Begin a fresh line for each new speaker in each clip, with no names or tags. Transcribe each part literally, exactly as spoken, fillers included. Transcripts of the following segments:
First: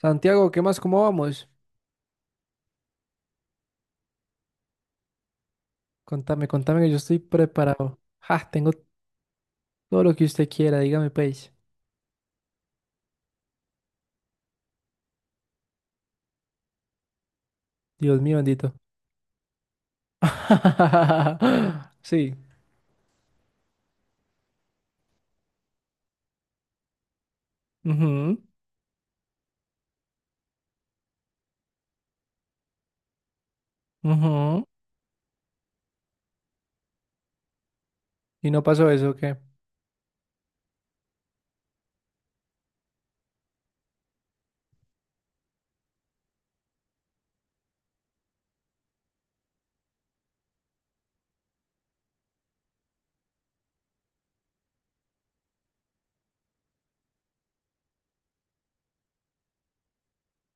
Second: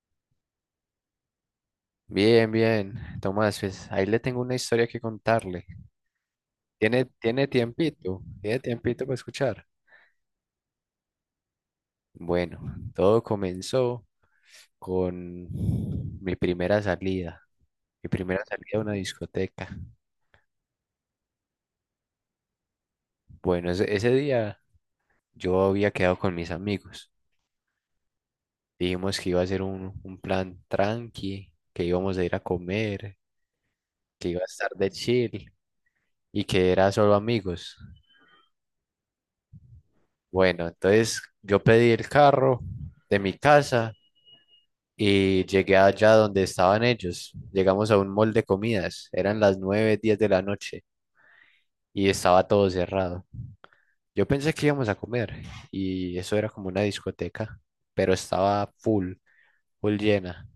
Santiago, ¿qué más? ¿Cómo vamos?
Bien, bien, Tomás, pues ahí le tengo una historia que contarle.
Contame, contame que yo
¿Tiene,
estoy
tiene
preparado.
tiempito?
Ja,
¿Tiene
tengo
tiempito para escuchar?
todo lo que usted quiera, dígame, pues.
Bueno, todo comenzó con mi primera salida, mi
Dios mío,
primera
bendito.
salida a una discoteca.
Sí.
Bueno, ese, ese día yo había quedado con mis amigos.
ujú,
Dijimos que iba a ser un, un plan tranqui, que íbamos a ir a comer, que iba a
ujú.
estar de chill y que era solo amigos.
Y no pasó eso, ¿o qué?
Bueno, entonces yo pedí el carro de mi casa y llegué allá donde estaban ellos. Llegamos a un mall de comidas, eran las nueve y diez de la noche y estaba todo cerrado. Yo pensé que íbamos a comer y eso era como una discoteca, pero estaba full, full llena.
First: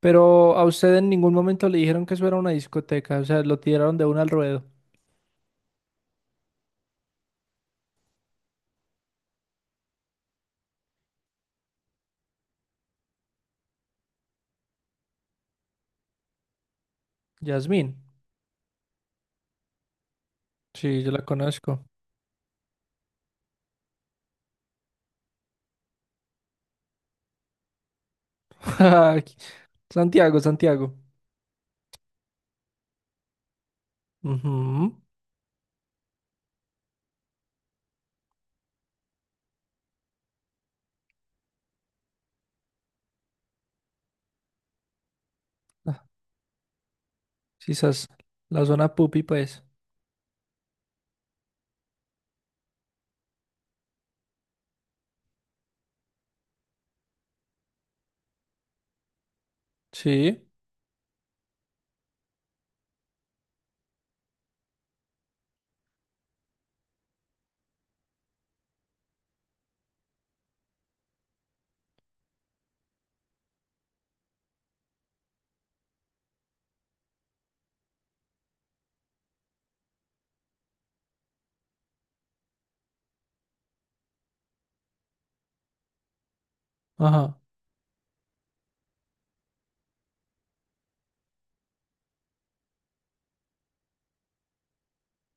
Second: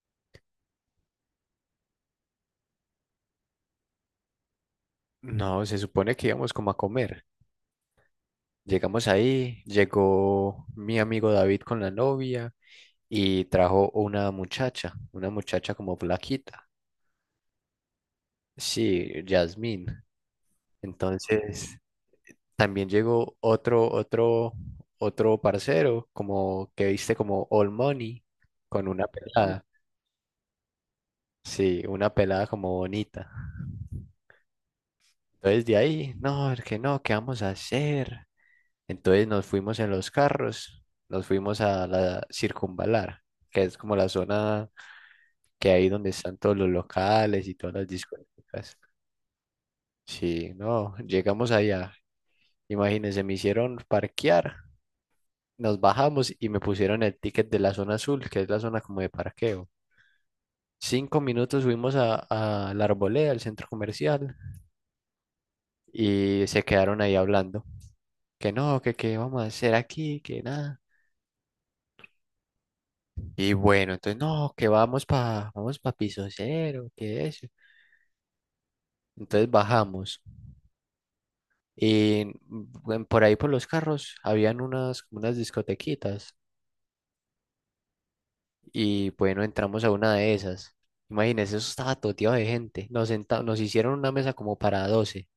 Pero a usted en ningún momento le dijeron que eso era una discoteca, o sea, lo tiraron de una al ruedo.
No, se supone que íbamos como a comer. Llegamos ahí, llegó mi amigo David con la novia y trajo una muchacha, una muchacha como flaquita.
Yasmín.
Sí, Yasmín.
Sí, yo la
Entonces,
conozco.
también llegó otro, otro, otro parcero, como que viste como All Money, con una pelada.
Santiago, Santiago.
Sí, una pelada como bonita.
Ujú.
Entonces de ahí, no, es que no, ¿qué vamos a hacer? Entonces nos fuimos en los carros, nos fuimos a la Circunvalar, que es como la zona que hay
Ah,
donde están todos los locales y todas las
quizás la
discotecas.
zona pupi, pues.
Sí, no, llegamos allá. Imagínense, me hicieron parquear. Nos bajamos y me pusieron el ticket de la zona azul, que es la zona como de parqueo.
Sí.
Cinco minutos subimos a, a la Arboleda, al centro comercial, y se quedaron ahí hablando. Que no, que qué vamos a hacer aquí, que nada. Y bueno, entonces no, que vamos para vamos pa piso cero, que eso. Entonces bajamos. Y mm, por ahí por los carros habían unas, como unas discotequitas.
Ajá.
Y bueno, entramos a una de esas. Imagínense, eso estaba toteado de gente. Nos senta- nos hicieron una mesa como para doce.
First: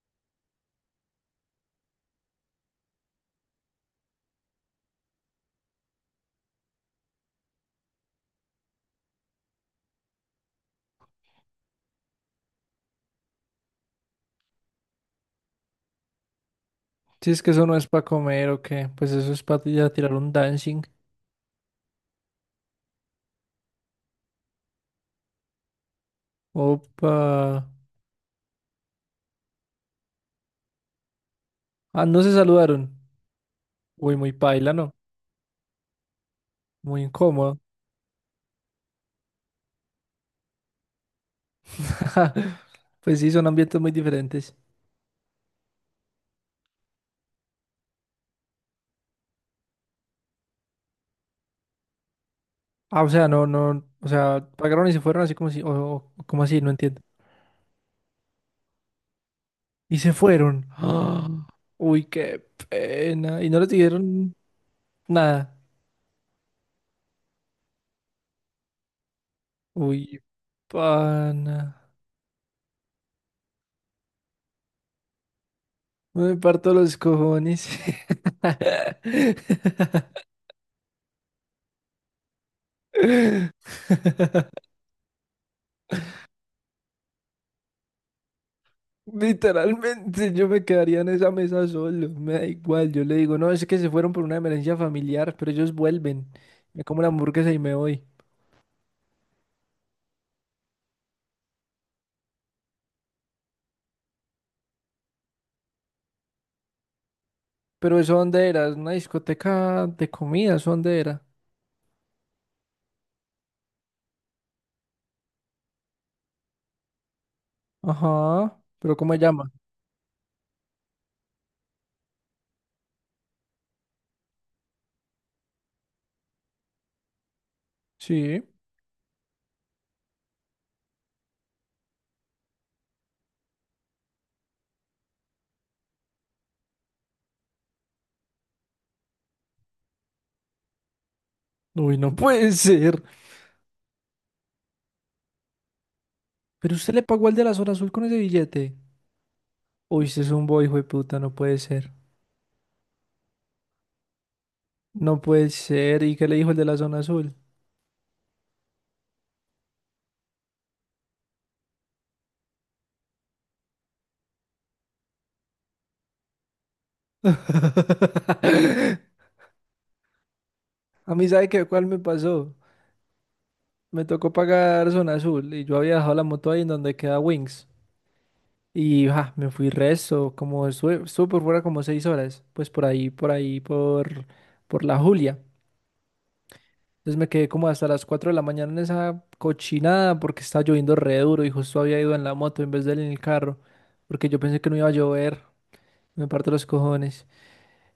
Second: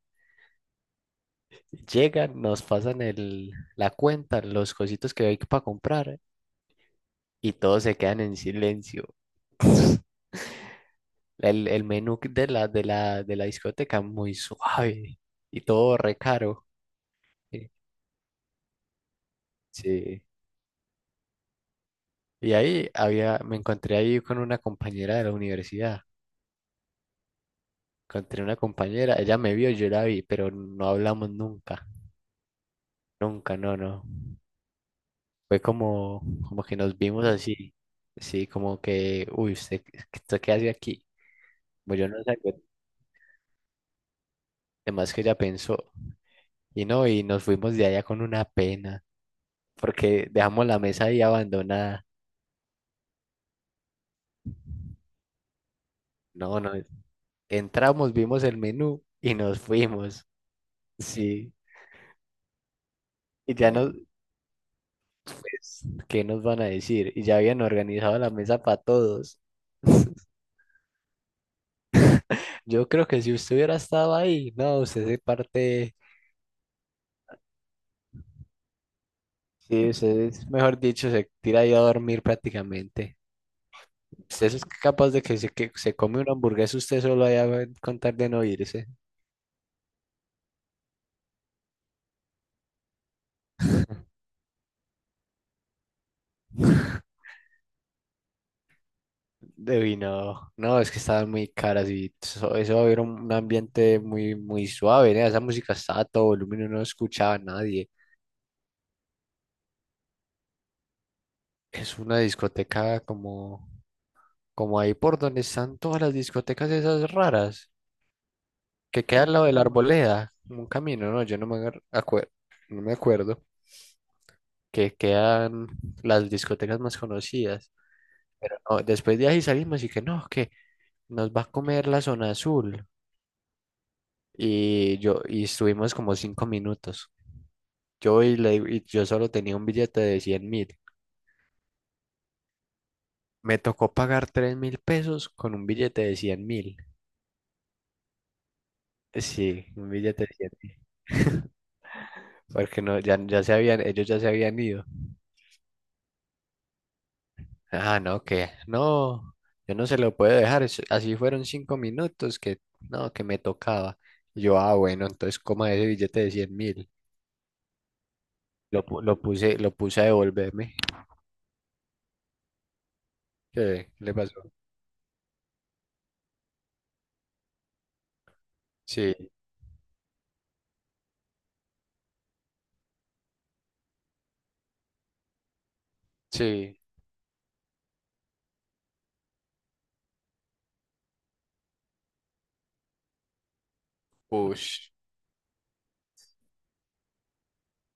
Llegan, nos pasan el, la cuenta, los cositos que hay para comprar y todos se quedan en silencio. El, el menú de la, de la, de la discoteca muy suave y todo re caro.
Si es que eso
Eh,
no es para comer o qué, pues eso es para ya tirar
Sí.
un dancing.
Y ahí había, me encontré ahí con una compañera de la universidad.
Opa.
Encontré una compañera, ella me vio, yo la vi, pero no hablamos nunca.
Ah, no se saludaron.
Nunca, no, no.
Uy, muy paila, ¿no?
Fue como, como que nos
Muy
vimos
incómodo.
así, sí, como que, uy, usted, ¿usted qué hace aquí? Bueno, yo no sé, algo
Pues sí, son ambientes muy diferentes.
de que ella pensó. Y no, y nos fuimos de allá con una pena, porque dejamos la mesa ahí abandonada.
Ah, o sea, no, no, o sea, pagaron y se fueron así como si, o, o- como así,
No,
no
no,
entiendo.
entramos, vimos el menú y nos
Y se
fuimos,
fueron. Ah,
sí.
uy, qué pena. Y
Y
no les
ya nos,
dijeron nada.
pues, ¿qué nos van a decir? Y ya habían organizado la mesa para todos.
Uy, pana.
Yo creo que si usted hubiera estado ahí, no, usted se parte.
Me parto los cojones.
Sí, usted, es- mejor dicho, se tira ahí a dormir prácticamente. Usted es capaz de que se, que se come una hamburguesa usted solo allá eh, con tal de no irse.
Literalmente yo me quedaría en esa mesa solo, me da igual, yo le digo, no, es que se fueron por una emergencia familiar, pero ellos vuelven, me como la hamburguesa y me voy.
De vino. No, no, es que estaban muy caras y eso, eso era un un ambiente muy, muy suave, ¿eh? Esa música estaba a todo volumen, uno no escuchaba a nadie.
Pero eso dónde era, es una discoteca de comida, ¿eso dónde era?
Es una discoteca como, como ahí por donde están todas las discotecas esas raras,
Ajá, pero
que
¿cómo se
queda al lado
llama?
de la Arboleda, como un camino, ¿no? Yo no me acuerdo, no me acuerdo. Que quedan las discotecas más conocidas.
Sí.
Pero no, después de ahí salimos y que no, que nos va a comer la zona azul. Y yo, y estuvimos como cinco minutos. Yo y, le digo- y yo solo tenía un billete de cien mil.
Uy, no puede ser.
Me tocó pagar tres mil pesos con un billete de cien
¿Pero
mil.
usted le pagó al de la zona azul con ese billete?
Sí, un
Uy, usted
billete
es
de
un
cien
boy,
mil.
hijo de puta, no puede ser.
Porque no, ya, ya se habían, ellos ya se habían ido.
No puede ser, ¿y qué le dijo el de la zona azul?
Ah, no, que no, yo no se lo puedo dejar. es- Así fueron cinco minutos que no, que me tocaba. Y yo, ah, bueno, entonces coma ese billete de cien mil. Lo, pu- lo puse, lo puse a devolverme.
A mí, ¿sabe qué? ¿Cuál me pasó?
¿Qué
Me
le
tocó
pasó?
pagar zona azul y yo había dejado la moto ahí en donde queda Wings. Y
Sí,
ja, me fui resto, como estuve, estuve por fuera como seis horas, pues por ahí, por ahí, por, por la Julia.
sí,
Entonces me quedé como hasta las cuatro de la mañana en esa cochinada porque estaba lloviendo re duro y justo había ido en la moto en vez de en el carro, porque yo pensé que no iba
ush,
a llover. Me parto los cojones.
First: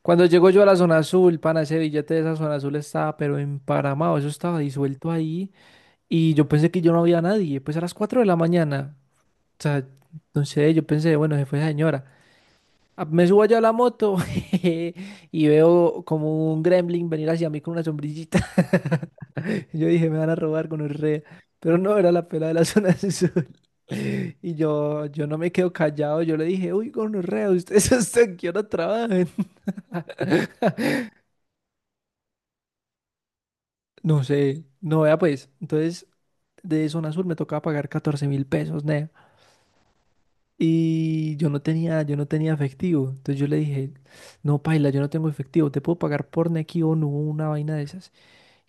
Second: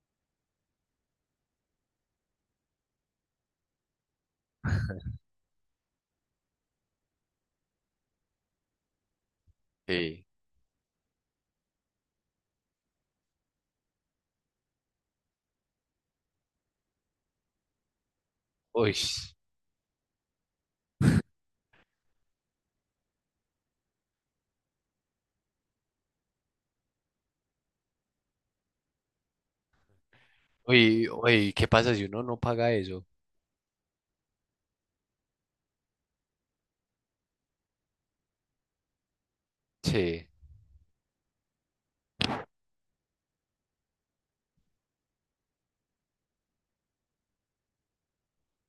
Cuando llego yo a la zona azul, pana, ese billete de esa zona azul estaba pero emparamado, eso estaba disuelto ahí. Y yo pensé que yo no había nadie, pues a las cuatro de la mañana. O sea,
sí,
no sé, yo pensé, bueno, se fue esa señora. Ah, me subo allá a la moto y veo como un gremlin venir hacia mí con una sombrillita.
uy,
Yo dije, me van a robar con un re. Pero no, era la pela de la zona sur. Y yo, yo no me quedo callado, yo le dije, uy, gonorrea, ustedes hasta qué hora trabajan.
uy, uy, ¿qué pasa si uno no paga eso?
No sé, no vea pues. Entonces, de zona sur me tocaba pagar catorce mil pesos.
Sí,
Y yo no tenía, yo no tenía efectivo. Entonces yo le dije, no, paila, yo no tengo efectivo, te puedo pagar por Nequi o no, una vaina de esas.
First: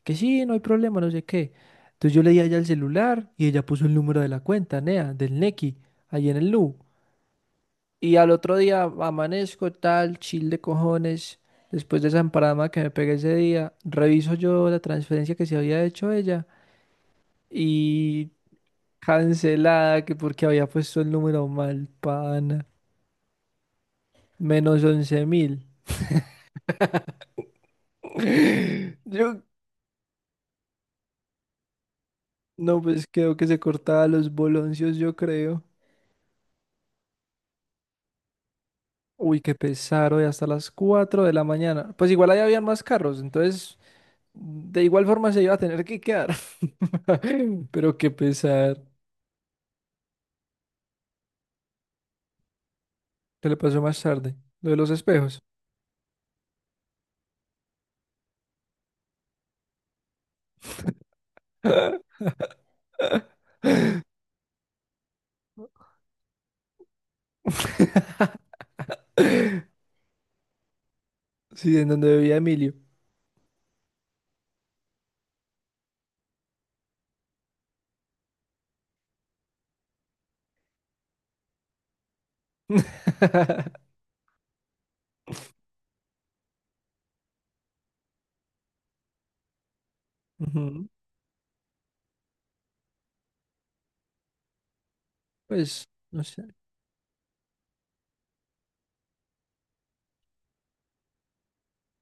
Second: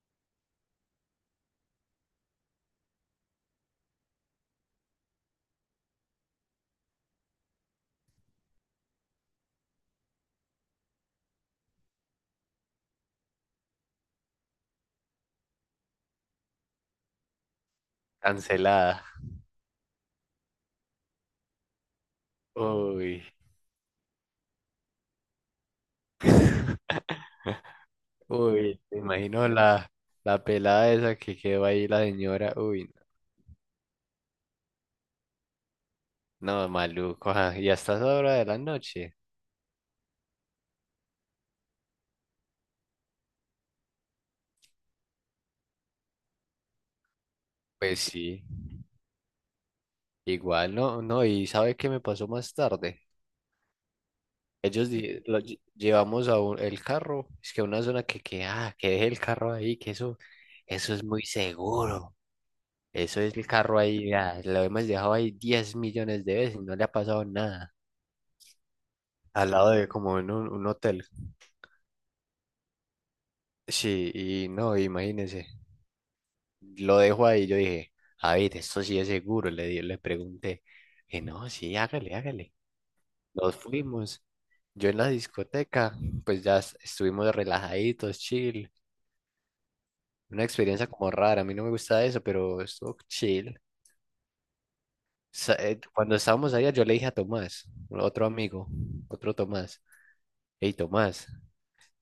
Que sí, no hay problema, no sé qué. Entonces yo le di a ella el celular y ella puso el número de la cuenta, nea, del Nequi, ahí en el Nu. Y al otro día amanezco tal, chill de cojones. Después de esa emparada que me pegué ese día, reviso yo la transferencia que se había hecho ella y
cancelada.
cancelada, que porque había puesto el número mal, pana.
Uy,
Menos once mil.
uy, me
Yo,
imagino la, la pelada esa que quedó ahí, la señora.
no,
Uy,
pues creo que se cortaba los boloncios, yo creo.
no, maluco, ajá, y hasta esa hora de la noche.
Uy, qué pesar, hoy hasta las cuatro de la mañana. Pues igual ahí habían más carros, entonces de igual forma se iba a tener que quedar. Pero
Pues
qué
sí,
pesar.
igual no, no, y ¿sabe qué me pasó más tarde?
¿Qué le pasó más tarde? Lo de los
Ellos di- lo
espejos.
lle- llevamos a un- el carro, es que a una zona que, que, ah, que deje el carro ahí, que eso, eso es muy seguro, eso es el carro ahí, ah, lo hemos dejado ahí diez millones de veces, no le ha pasado nada, al lado de como en un, un hotel,
Sí, en donde vivía Emilio.
sí, y no, imagínese, lo dejo ahí, yo dije, a ver, esto sí es seguro, le, di- le pregunté, que no, sí, hágale, hágale. Nos fuimos. Yo en la discoteca, pues ya es- estuvimos relajaditos, chill. Una experiencia
Ujú.
como rara, a mí no me gusta eso, pero estuvo chill. Sa- eh,
Pues,
Cuando
no sé.
estábamos allá, yo le dije a Tomás, otro amigo, otro Tomás, hey Tomás,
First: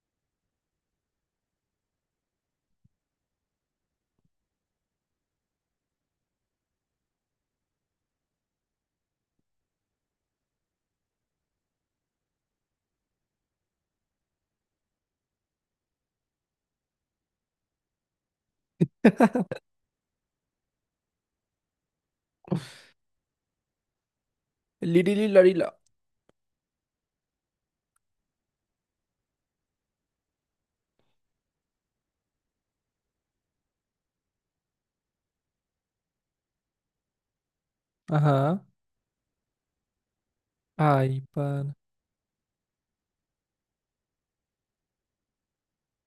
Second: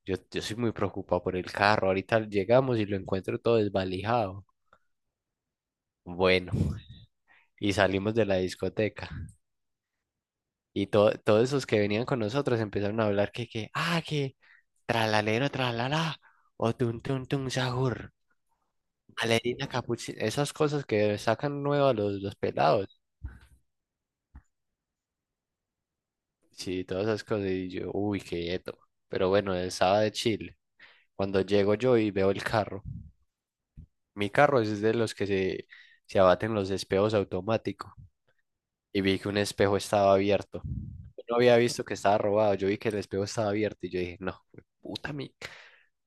yo, yo soy muy preocupado por el carro, ahorita llegamos y lo encuentro todo desvalijado. Bueno, y salimos de la discoteca y to- todos esos que venían con nosotros empezaron a hablar que, que, ah, que, tralalero, tralala, o tun tun tun sahur. Valerina capuchina, esas cosas que sacan nuevo a los, los pelados.
Lirililarila.
Sí, todas esas cosas. Y yo, uy, quieto. Pero bueno, estaba de Chile. Cuando llego yo y veo el carro. Mi carro es de los que se, se abaten los espejos automáticos.
Ajá.
Y vi que un espejo estaba abierto.
Ay,
Yo no había
pan.
visto que estaba robado. Yo vi que el espejo estaba abierto. Y yo dije, no, puta mi.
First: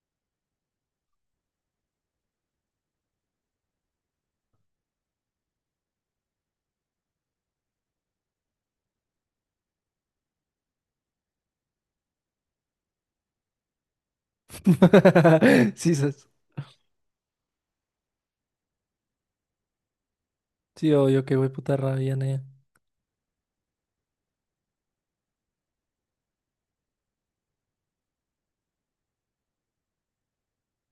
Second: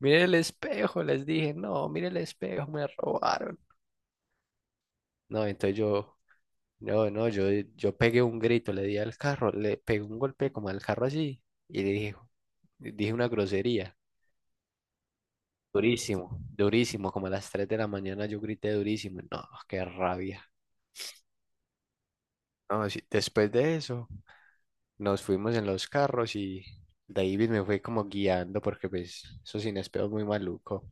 Mire el espejo, les dije, no, mire el espejo, me robaron. No, entonces yo, no, no, yo, yo pegué un grito, le di al carro, le pegué un golpe como al carro así y le dije, dije una grosería.
Sí.
Durísimo, durísimo, como a las tres de la mañana yo grité durísimo. No, qué rabia.
Sí, obvio que fue puta rabia, nea.
No, sí, después de eso nos fuimos en los carros y David me fue como guiando porque pues eso sin espejo es muy maluco.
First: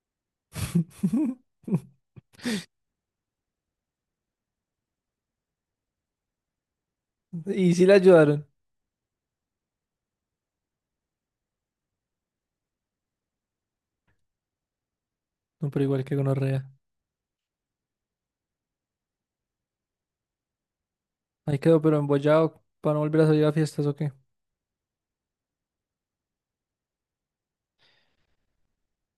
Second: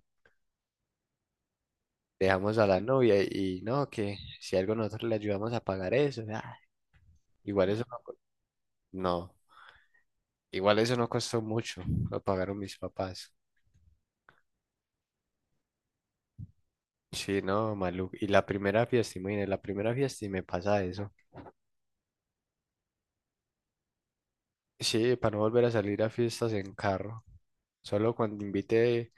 Dejamos a la novia y no, que si algo nosotros le ayudamos a pagar eso, ah, igual
Y
eso
sí le
no, co-
ayudaron.
no, igual eso no costó mucho, lo pagaron mis papás.
No, pero igual que gonorrea.
Sí, no, maluco. Y la primera fiesta, imagínate, la primera fiesta y me pasa eso.
Ahí quedó, pero embollado para no volver a salir a fiestas o qué.
Sí, para no volver a salir a fiestas en carro. Solo cuando invite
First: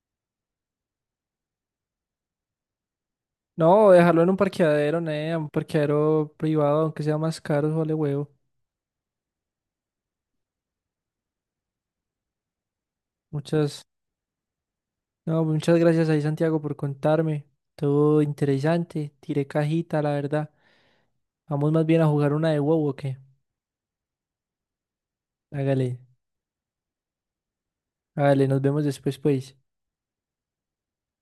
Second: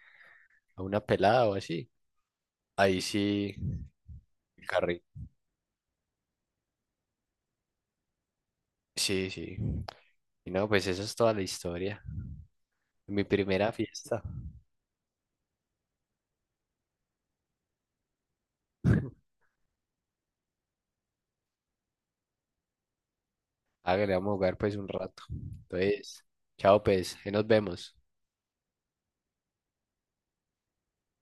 a una pelada o así. Ahí sí,
No, dejarlo en un
el
parqueadero,
carrito.
nea, un parqueadero privado, aunque sea más caro, vale huevo.
Sí, sí. Y no, pues esa es toda la historia. Mi primera
Muchas,
fiesta.
no, muchas gracias ahí, Santiago, por contarme. Todo interesante. Tiré cajita, la verdad. Vamos más bien a jugar una de huevo o qué.
Hágale, vamos a jugar pues un rato.
Hágale,
Entonces, chao pues, ahí nos vemos.
hágale, nos vemos después, pues.